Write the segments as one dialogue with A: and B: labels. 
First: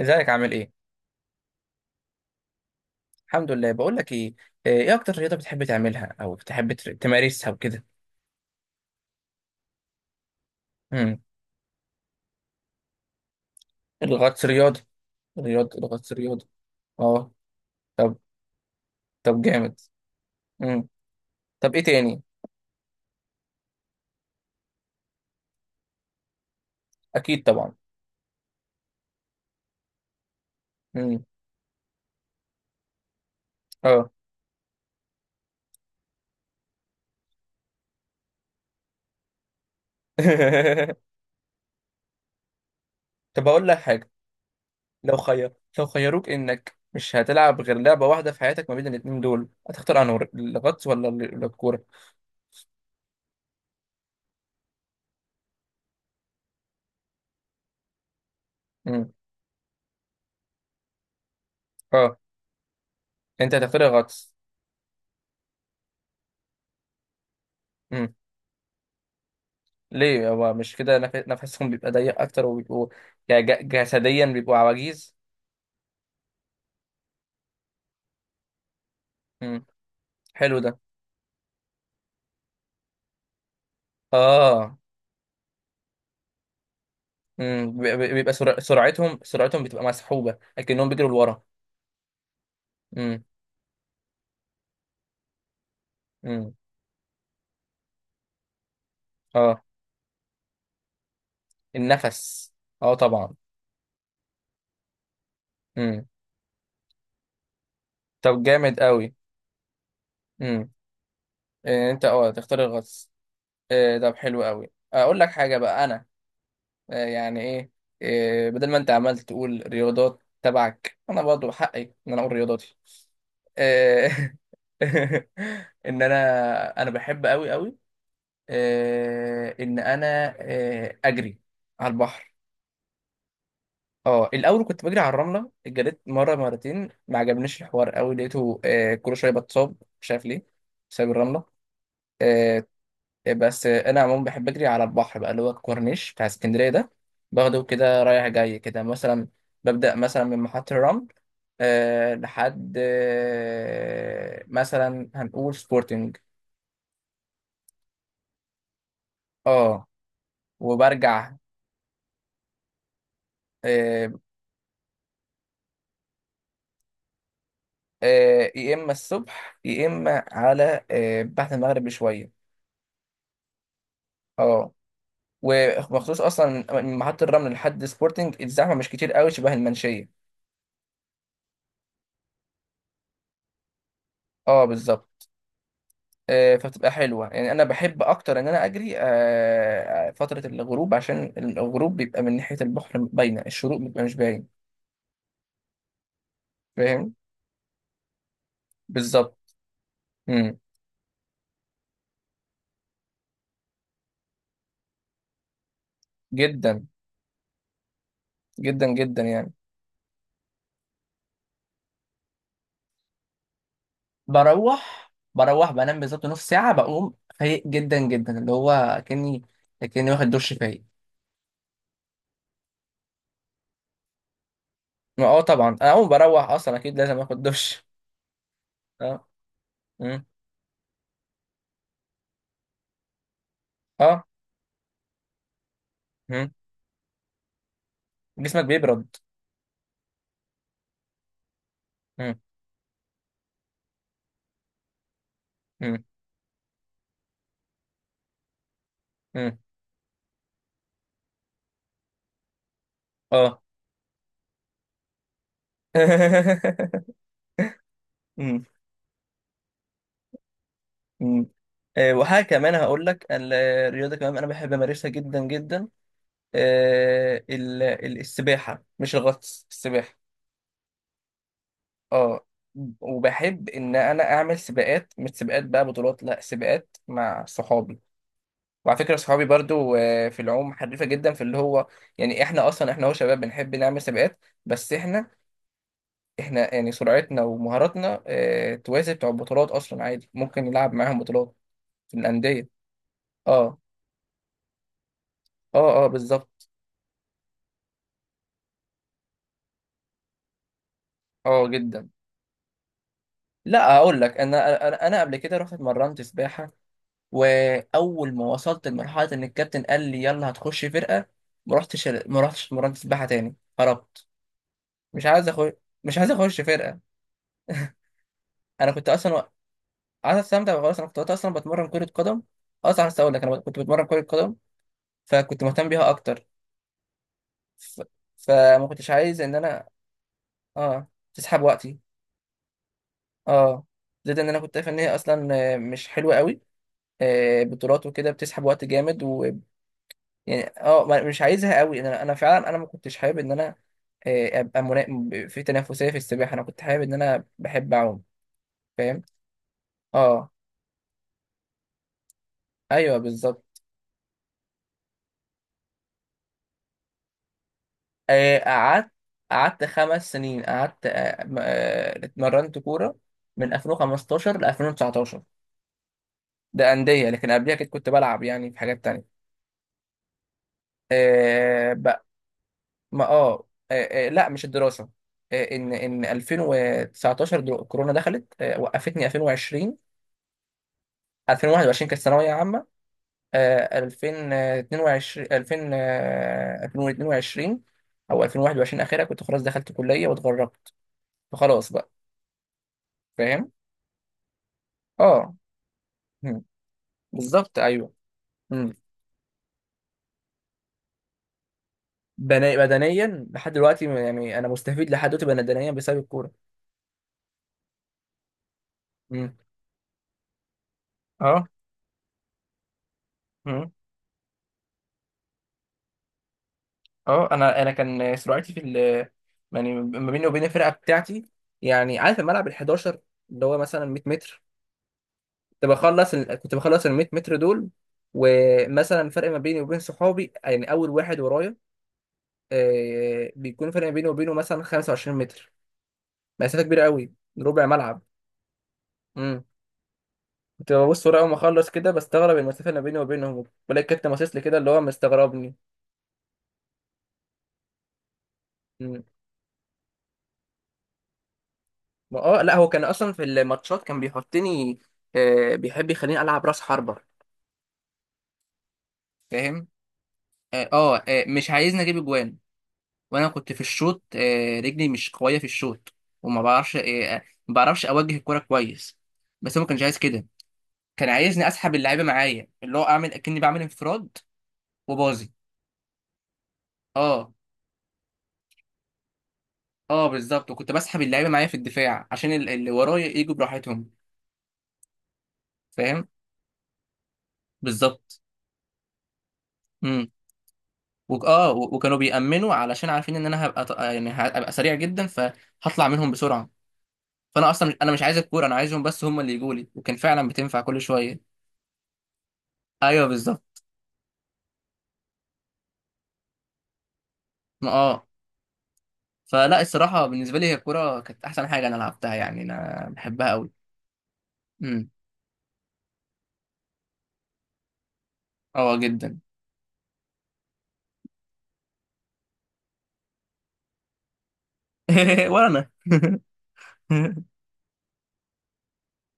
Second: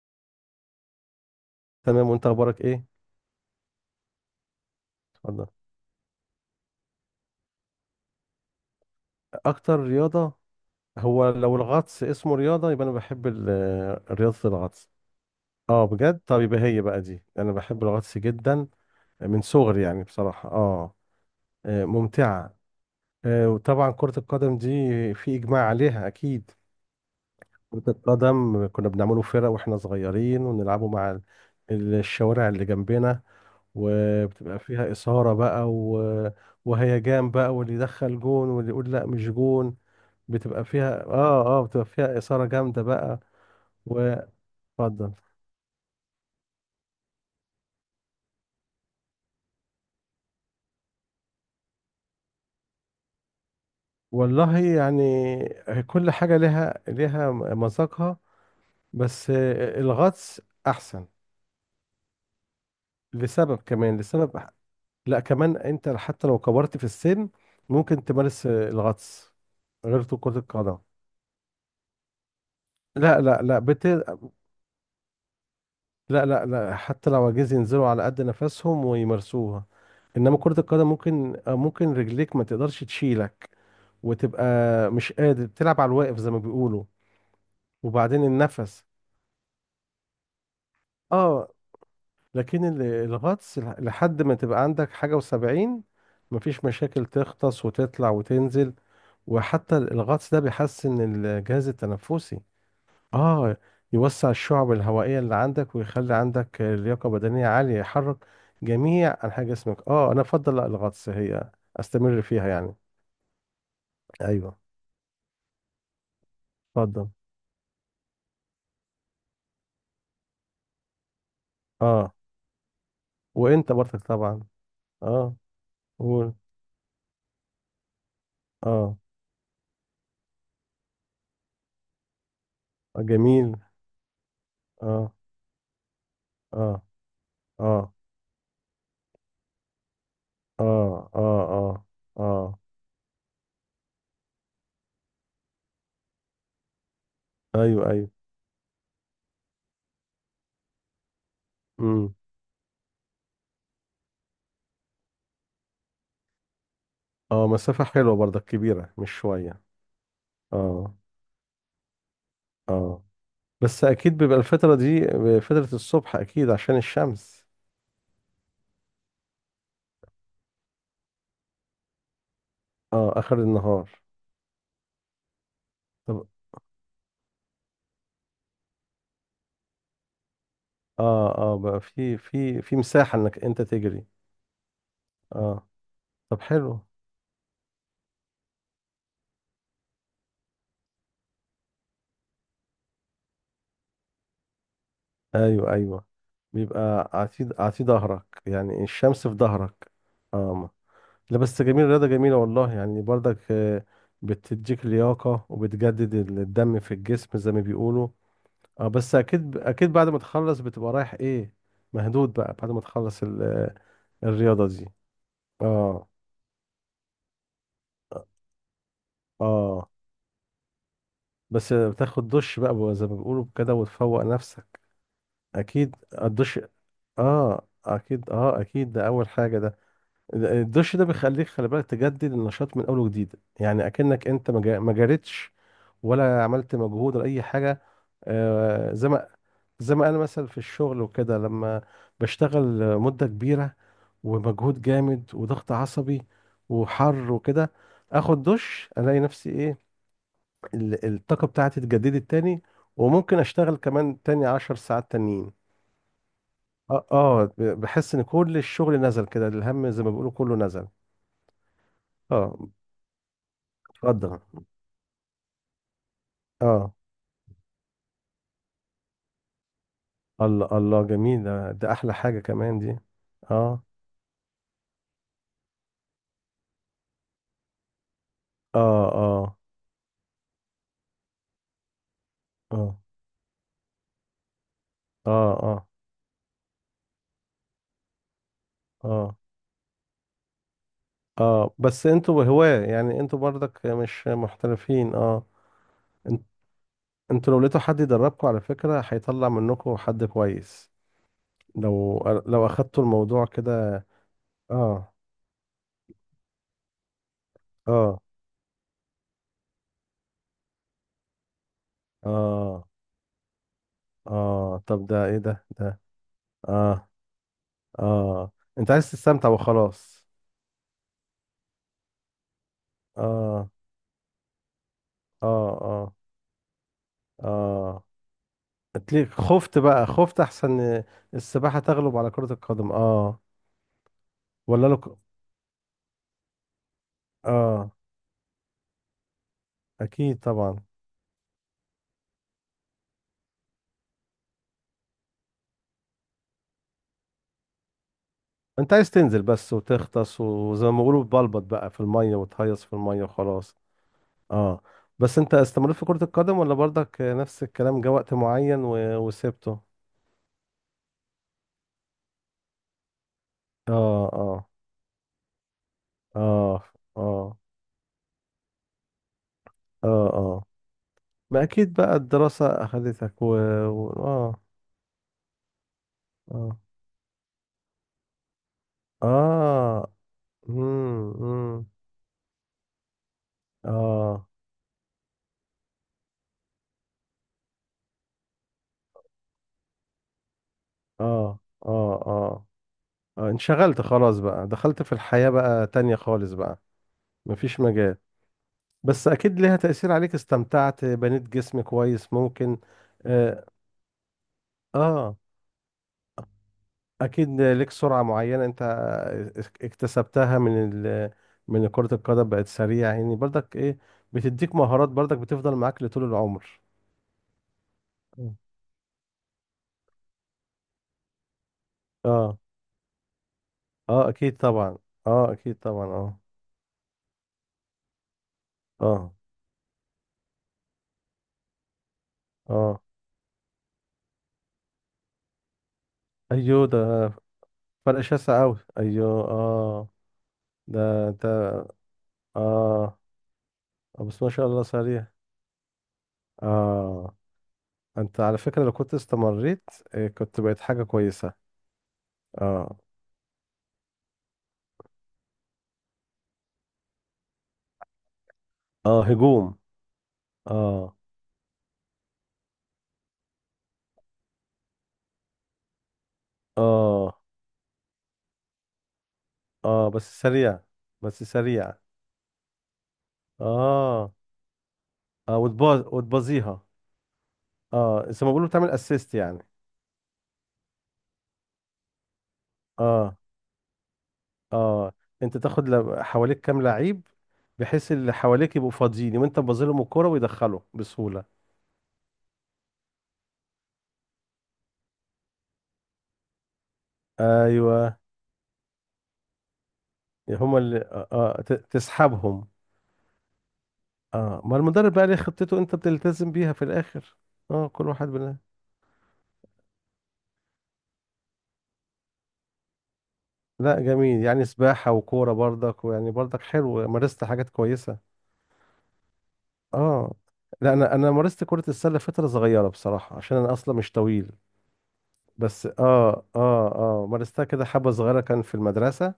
A: ازيك؟ عامل ايه؟
B: تمام، وانت اخبارك ايه؟
A: الحمد لله. بقول لك ايه، ايه اكتر رياضة
B: اتفضل.
A: بتحب تعملها او بتحب تمارسها وكده؟
B: اكتر رياضه.
A: امم.
B: هو لو الغطس اسمه رياضه، يبقى انا بحب رياضه
A: الغطس رياضة.
B: الغطس.
A: رياضة
B: اه
A: الغطس
B: بجد. طب
A: رياضة.
B: يبقى هي بقى دي،
A: اه.
B: انا بحب
A: طب.
B: الغطس جدا من
A: طب، جامد.
B: صغري، يعني بصراحه.
A: امم. طب ايه تاني؟
B: ممتعه. وطبعا كره القدم دي، في اجماع عليها اكيد.
A: اكيد طبعا.
B: كره القدم كنا بنعمله فرق واحنا صغيرين، ونلعبه مع
A: امم.
B: الشوارع اللي جنبنا.
A: اه.
B: وبتبقى فيها إثارة بقى، وهيجان بقى، واللي يدخل جون واللي يقول لا مش جون. بتبقى فيها إثارة جامدة بقى.
A: طب اقول لك حاجة.
B: واتفضل.
A: لو خير لو خيروك انك مش هتلعب غير لعبة واحدة في حياتك، ما بين الاتنين دول هتختار انهي، الغطس ولا الكورة؟
B: والله يعني، كل حاجة لها مذاقها.
A: امم.
B: بس الغطس أحسن،
A: اه. انت
B: لسبب،
A: هتختار
B: كمان
A: الغطس.
B: لسبب. لا كمان، أنت حتى لو كبرت في السن ممكن تمارس الغطس، غير
A: ليه؟
B: كرة
A: هو مش
B: القدم.
A: كده نفسهم بيبقى ضيق اكتر، وبيبقوا
B: لا
A: يعني
B: لا لا
A: جسديا بيبقوا عواجيز.
B: لا لا لا، حتى لو عايزين ينزلوا على قد نفسهم
A: مم.
B: ويمارسوها. انما
A: حلو
B: كرة
A: ده.
B: القدم، ممكن رجليك ما تقدرش تشيلك، وتبقى
A: اه.
B: مش قادر، بتلعب على الواقف زي ما بيقولوا.
A: مم. بيبقى
B: وبعدين
A: بيبقى
B: النفس.
A: سرعتهم بتبقى مسحوبة، لكنهم بيجروا لورا.
B: اه لكن
A: مم.
B: الغطس لحد ما تبقى عندك حاجة و70،
A: مم.
B: مفيش مشاكل، تغطس وتطلع وتنزل.
A: اه،
B: وحتى الغطس ده بيحسن الجهاز التنفسي.
A: النفس. اه طبعا.
B: اه يوسع الشعب الهوائية اللي عندك،
A: مم.
B: ويخلي عندك لياقة بدنية عالية، يحرك
A: طب جامد قوي.
B: جميع أنحاء جسمك. اه، أنا أفضل، لا
A: مم.
B: الغطس، هي
A: إيه، انت
B: أستمر
A: اه
B: فيها
A: تختار
B: يعني.
A: الغطس. إيه، طب حلو
B: أيوه.
A: قوي. اقول لك حاجة بقى انا،
B: اتفضل.
A: يعني ايه، بدل ما انت عمال تقول رياضات تبعك، انا برضه حقي
B: اه
A: ان انا اقول رياضاتي.
B: وأنت برضك
A: آه،
B: طبعا. اه.
A: ان
B: قول.
A: انا انا بحب قوي قوي،
B: اه.
A: آه، ان انا آه، اجري على البحر.
B: جميل.
A: اه، الاول كنت بجري على
B: اه.
A: الرمله، جريت مره
B: اه.
A: مرتين ما عجبنيش الحوار
B: اه.
A: قوي، لقيته كل شويه بتصاب مش عارف ليه، بسبب
B: اه. اه.
A: الرمله.
B: اه. اه.
A: آه، بس انا عموما بحب اجري على البحر بقى، اللي هو الكورنيش بتاع اسكندريه ده. باخده
B: ايوه
A: كده
B: ايوه.
A: رايح جاي كده مثلا، ببدا مثلا من محطه الرمل، أه
B: امم.
A: لحد أه مثلا، هنقول سبورتنج.
B: اه، مسافة حلوة برضك، كبيرة مش شوية.
A: اه،
B: اه.
A: وبرجع.
B: اه. بس
A: أه.
B: اكيد بيبقى الفترة دي فترة الصبح، اكيد عشان الشمس.
A: أه، يا اما الصبح يا اما على أه بعد المغرب بشويه.
B: اه، اخر النهار.
A: اه، ومخصوص
B: طب.
A: اصلا من محطه الرمل لحد سبورتنج الزحمه مش كتير قوي شبه المنشيه.
B: اه بقى في مساحة انك انت تجري.
A: اه بالظبط.
B: اه طب حلو.
A: فبتبقى حلوة يعني، أنا بحب أكتر إن أنا أجري فترة الغروب، عشان الغروب بيبقى من ناحية البحر باينة، الشروق بيبقى مش باين.
B: ايوه ايوه. بيبقى
A: فاهم.
B: عتيد عتيد ظهرك، يعني الشمس في
A: بالظبط.
B: ظهرك.
A: مم.
B: اه. لا بس جميل، الرياضة جميلة والله يعني برضك. آه، بتديك لياقة، وبتجدد الدم
A: جدا،
B: في الجسم زي ما بيقولوا.
A: جدا
B: اه بس
A: جدا يعني.
B: اكيد اكيد بعد ما تخلص بتبقى رايح ايه، مهدود بقى، بعد ما تخلص الرياضة دي.
A: بروح بنام
B: اه.
A: بالظبط نص ساعة، بقوم فايق جدا جدا، اللي هو كأني،
B: اه
A: كأني واخد دش، فايق.
B: بس بتاخد دش بقى زي ما بيقولوا كده، وتفوق نفسك.
A: ما اه طبعا، أنا
B: اكيد.
A: أول ما بروح
B: الدش.
A: أصلا أكيد لازم آخد
B: اه
A: دش.
B: اكيد، اه اكيد، ده
A: اه.
B: اول حاجة ده.
A: مم.
B: الدش ده بيخليك، خلي بالك، تجدد النشاط من اول وجديد، يعني
A: اه.
B: اكنك انت ما جريتش، ولا
A: مم.
B: عملت مجهود ولا اي حاجه.
A: جسمك
B: آه، زي
A: بيبرد.
B: ما زي ما انا مثلا في الشغل وكده، لما
A: مم.
B: بشتغل مده كبيره، ومجهود جامد وضغط
A: مم.
B: عصبي وحر وكده، اخد دش الاقي نفسي
A: مم.
B: ايه، الطاقه بتاعتي اتجددت تاني، وممكن
A: اه.
B: اشتغل كمان تاني 10 ساعات تانيين. اه، بحس ان كل
A: مم.
B: الشغل نزل كده، الهم زي ما بيقولوا كله نزل.
A: مم. وحاجة
B: اه.
A: كمان هقول لك، الرياضة كمان
B: اتفضل.
A: أنا بحب أمارسها جدا جدا،
B: اه،
A: السباحة، مش الغطس، السباحة.
B: الله الله، جميل ده, احلى حاجة
A: اه،
B: كمان دي.
A: وبحب
B: اه.
A: إن أنا أعمل سباقات، مش سباقات بقى بطولات، لا سباقات مع صحابي. وعلى
B: اه.
A: فكرة صحابي
B: اه.
A: برضو في العوم حريفة جدا، في اللي هو يعني، إحنا أصلا
B: اه.
A: إحنا هو شباب بنحب نعمل سباقات. بس إحنا
B: اه. اه.
A: إحنا يعني سرعتنا ومهاراتنا توازي بتوع
B: اه.
A: البطولات أصلا، عادي ممكن نلعب معاهم بطولات
B: اه. بس
A: في
B: انتوا
A: الأندية.
B: هواة، يعني انتوا
A: اه
B: برضك مش محترفين. اه.
A: اه اه
B: انت-
A: بالظبط.
B: انتوا لو لقيتوا حد يدربكم، على فكرة هيطلع منكم حد كويس.
A: اه جدا.
B: لو لو اخدتوا الموضوع
A: لا
B: كده.
A: اقول لك، انا انا
B: اه.
A: أنا قبل كده رحت اتمرنت سباحه،
B: اه.
A: واول ما وصلت لمرحله ان الكابتن قال لي يلا هتخش فرقه، ما رحتش
B: اه.
A: اتمرنت سباحه تاني، هربت.
B: اه طب ده
A: مش
B: ايه
A: عايز
B: ده
A: اخش،
B: ده
A: مش عايز اخش فرقه.
B: اه اه، انت
A: انا كنت
B: عايز
A: اصلا و-
B: تستمتع وخلاص.
A: عايز استمتع وخلاص. انا كنت وقتها اصلا بتمرن كره قدم، اصلا عايز اقول لك انا
B: اه.
A: كنت بتمرن كره قدم،
B: اه.
A: فكنت مهتم بيها
B: اه.
A: اكتر. ف...
B: اه
A: فما كنتش
B: اتليك،
A: عايز ان
B: خفت
A: انا
B: بقى، خفت احسن.
A: اه تسحب
B: السباحة
A: وقتي.
B: تغلب على كرة القدم اه.
A: اه، زائد ان انا كنت
B: ولا
A: شايف ان
B: لك.
A: هي اصلا مش حلوه قوي،
B: اه
A: بطولات وكده بتسحب وقت جامد، و
B: اكيد
A: يعني
B: طبعا.
A: اه مش عايزها قوي. انا انا فعلا انا ما كنتش حابب ان انا ابقى في تنافسيه في السباحه، انا كنت حابب ان انا بحب اعوم.
B: انت عايز
A: فاهم.
B: تنزل بس وتغطس،
A: اه،
B: وزي ما بيقولوا بلبط بقى في المية، وتهيص في
A: ايوه
B: المية
A: بالظبط.
B: وخلاص. اه بس انت استمريت في كرة القدم، ولا برضك نفس الكلام، جه وقت
A: آه،
B: معين
A: قعدت
B: وسبته.
A: قعدت خمس سنين قعدت اتمرنت كوره، من
B: اه.
A: 2015 ل
B: اه.
A: 2019.
B: اه.
A: ده انديه، لكن
B: اه.
A: قبلها كنت بلعب يعني في حاجات تانية.
B: اه. اه. ما اكيد
A: آه،
B: بقى الدراسة
A: ما
B: اخذتك.
A: اه لا
B: اه.
A: مش الدراسه. ان ان
B: اه.
A: 2019 كورونا دخلت، وقفتني. 2020،
B: اه. امم.
A: 2021 كانت ثانويه عامه،
B: اه.
A: آه، 2022 2000 آه، 2022، او 2021 اخرها كنت خلاص دخلت كليه، واتغربت.
B: اه.
A: فخلاص بقى.
B: اه. اه.
A: فاهم.
B: انشغلت خلاص بقى، دخلت في الحياة
A: اه.
B: بقى تانية خالص
A: مم.
B: بقى.
A: بالظبط
B: مفيش
A: ايوه.
B: مجال.
A: مم.
B: بس اكيد ليها تأثير عليك، استمتعت، بنيت جسم كويس ممكن.
A: بدنيا
B: اه.
A: لحد دلوقتي، يعني انا مستفيد لحد
B: آه.
A: دلوقتي بدنيا بسبب الكوره.
B: اكيد ليك سرعة معينة انت
A: مم.
B: اكتسبتها
A: اه.
B: من كرة القدم، بقت سريعة يعني برضك ايه. بتديك مهارات برضك، بتفضل معاك لطول العمر.
A: اه، انا انا كان
B: مم.
A: سرعتي في ال، يعني ما بيني وبين الفرقه بتاعتي، يعني عارف
B: اه.
A: الملعب ال 11، اللي هو مثلا 100
B: اه اكيد
A: متر.
B: طبعا. اه اكيد طبعا. اه.
A: كنت بخلص ال 100 متر دول، ومثلا
B: اه.
A: فرق ما بيني وبين صحابي، يعني اول واحد ورايا
B: اه.
A: آه بيكون فرق ما بيني وبينه مثلا 25 متر، مسافه
B: ايوه ده،
A: كبيره قوي، ربع
B: فرق
A: ملعب.
B: شاسع اوي، ايوه
A: امم.
B: اه.
A: كنت ببص
B: ده
A: ورا
B: انت.
A: اول ما اخلص كده، بستغرب المسافه اللي ما بيني
B: اه
A: وبينهم، بلاقي الكابتن
B: بس ما
A: باصص لي
B: شاء
A: كده
B: الله
A: اللي هو
B: سريع.
A: مستغربني.
B: اه، انت على فكرة لو كنت استمريت آه، كنت بقيت حاجة كويسة.
A: ما اه لا، هو
B: اه.
A: كان اصلا في الماتشات كان بيحطني، آه بيحب يخليني العب راس حربة.
B: اه، هجوم.
A: فاهم. اه،
B: اه.
A: مش عايزني اجيب اجوان. وانا كنت في الشوط آه رجلي مش قويه في الشوط، وما بعرفش آه
B: اه.
A: ما بعرفش اوجه الكرة كويس. بس هو ما كانش
B: اه،
A: عايز
B: بس
A: كده،
B: سريع
A: كان
B: بس
A: عايزني اسحب
B: سريع.
A: اللعيبه معايا، اللي هو اعمل اكني بعمل
B: اه
A: انفراد، وباظي.
B: اه، وتبازيها.
A: اه
B: اه، زي ما بيقولوا بتعمل اسيست يعني.
A: اه بالظبط. وكنت بسحب اللعيبه معايا في الدفاع عشان اللي ورايا
B: اه.
A: يجوا براحتهم.
B: اه انت تاخد
A: فاهم
B: حواليك كام لعيب، بحيث اللي
A: بالظبط.
B: حواليك يبقوا فاضيين، وانت تبازلهم الكرة، ويدخلوا بسهولة.
A: وكانوا بيأمنوا، علشان عارفين ان انا هبقى يعني هبقى سريع جدا فهطلع منهم بسرعه. فانا اصلا، مش انا
B: ايوه،
A: مش عايز الكوره، انا عايزهم بس هم اللي يجوا لي، وكان فعلا
B: هما
A: بتنفع
B: اللي
A: كل شويه.
B: تسحبهم.
A: ايوه بالظبط.
B: اه، ما المدرب بقى ليه خطته، انت بتلتزم بيها في الاخر. اه،
A: ما
B: كل
A: اه
B: واحد بنا.
A: فلا الصراحه، بالنسبه لي هي الكوره كانت احسن حاجه انا لعبتها، يعني انا بحبها قوي.
B: لا جميل، يعني
A: امم.
B: سباحة وكورة برضك، ويعني برضك حلو، مارست حاجات كويسة.
A: اه جدا.
B: اه. لا انا مارست كرة السلة فترة صغيرة بصراحة، عشان انا اصلا مش طويل.
A: ولا
B: بس
A: انا.
B: اه. اه. اه مارستها كده حبة صغيرة، كان في المدرسة.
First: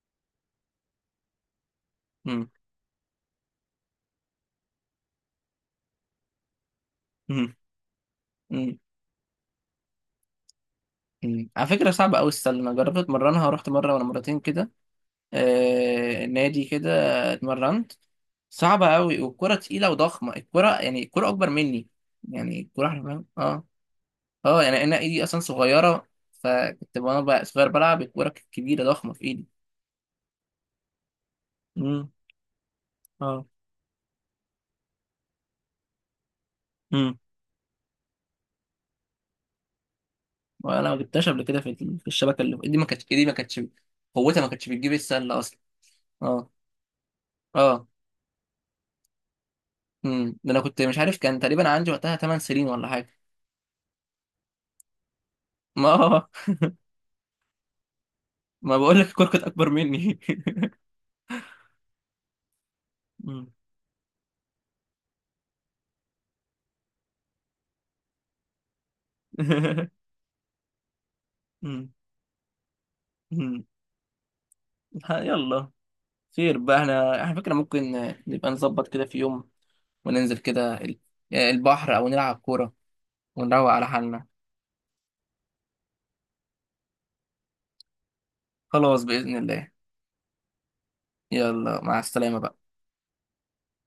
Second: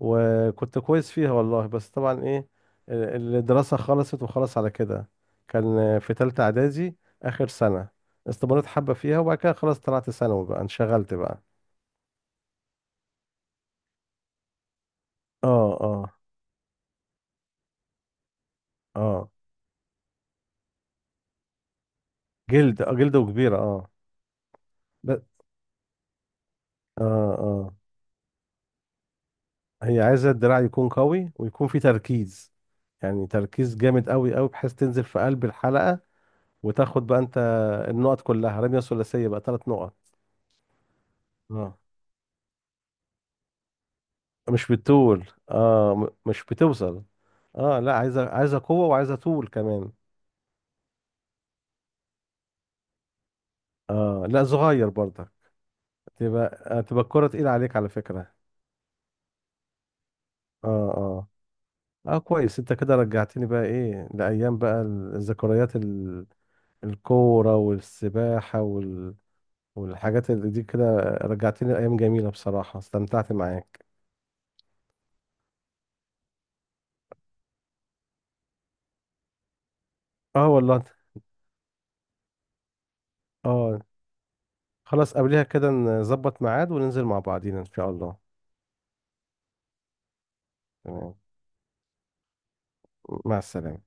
B: وكنت كويس فيها والله، بس طبعا
A: أمم.
B: ايه، الدراسة خلصت وخلص على كده. كان في تالتة اعدادي، اخر
A: أمم.
B: سنة. استمريت
A: أمم.
B: حبة فيها، وبعد كده خلاص طلعت ثانوي بقى، انشغلت بقى.
A: أمم. على فكره صعبه قوي السله، انا جربت اتمرنها، رحت مره ولا مرتين كده،
B: اه. اه.
A: نادي كده، اتمرنت. صعبة قوي،
B: اه،
A: والكرة تقيلة وضخمة، الكرة يعني الكرة أكبر مني، يعني
B: جلد،
A: الكرة
B: اه جلده
A: حرفيا
B: كبيرة
A: اه.
B: اه.
A: اه يعني أنا
B: بس
A: إيدي أصلا صغيرة، فكنت
B: اه.
A: وأنا بقى صغير
B: اه.
A: بلعب، الكرة كانت كبيرة ضخمة في إيدي.
B: هي عايزة الدراع يكون قوي، ويكون فيه
A: امم.
B: تركيز، يعني
A: اه.
B: تركيز جامد قوي قوي، بحيث تنزل في قلب الحلقة، وتاخد
A: امم.
B: بقى انت النقط كلها، رمية ثلاثية بقى، 3 نقط.
A: وأنا ما جبتهاش قبل كده في
B: اه،
A: في الشبكة، اللي إيدي ما كانتش، قوتها ما كانتش
B: مش
A: بتجيب
B: بتطول
A: السلة أصلا.
B: اه. مش
A: اه.
B: بتوصل. اه
A: اه.
B: لا، عايزة قوة، وعايزة طول كمان.
A: امم، ده أنا كنت مش عارف، كان تقريبا عندي وقتها 8 سنين ولا حاجة.
B: اه لا، صغير برضك،
A: ما
B: تبقى الكرة تقيلة عليك على فكرة.
A: ما بقول لك الكرة كانت أكبر مني.
B: اه. آه. اه كويس، انت كده رجعتني
A: مم.
B: بقى ايه لايام بقى، الذكريات، الكوره والسباحه والحاجات اللي دي كده، رجعتني
A: مم.
B: لايام جميله بصراحه، استمتعت
A: مم.
B: معاك.
A: يلا، خير بقى. احنا فكرة، ممكن نبقى نظبط كده في يوم، وننزل
B: اه
A: كده
B: والله
A: البحر، او نلعب كورة، ونروق
B: اه
A: على حالنا.
B: خلاص، قبلها كده نظبط ميعاد، وننزل مع بعضينا ان شاء الله.
A: خلاص، بإذن الله.
B: تمام.
A: يلا مع السلامة بقى.
B: مع السلامه.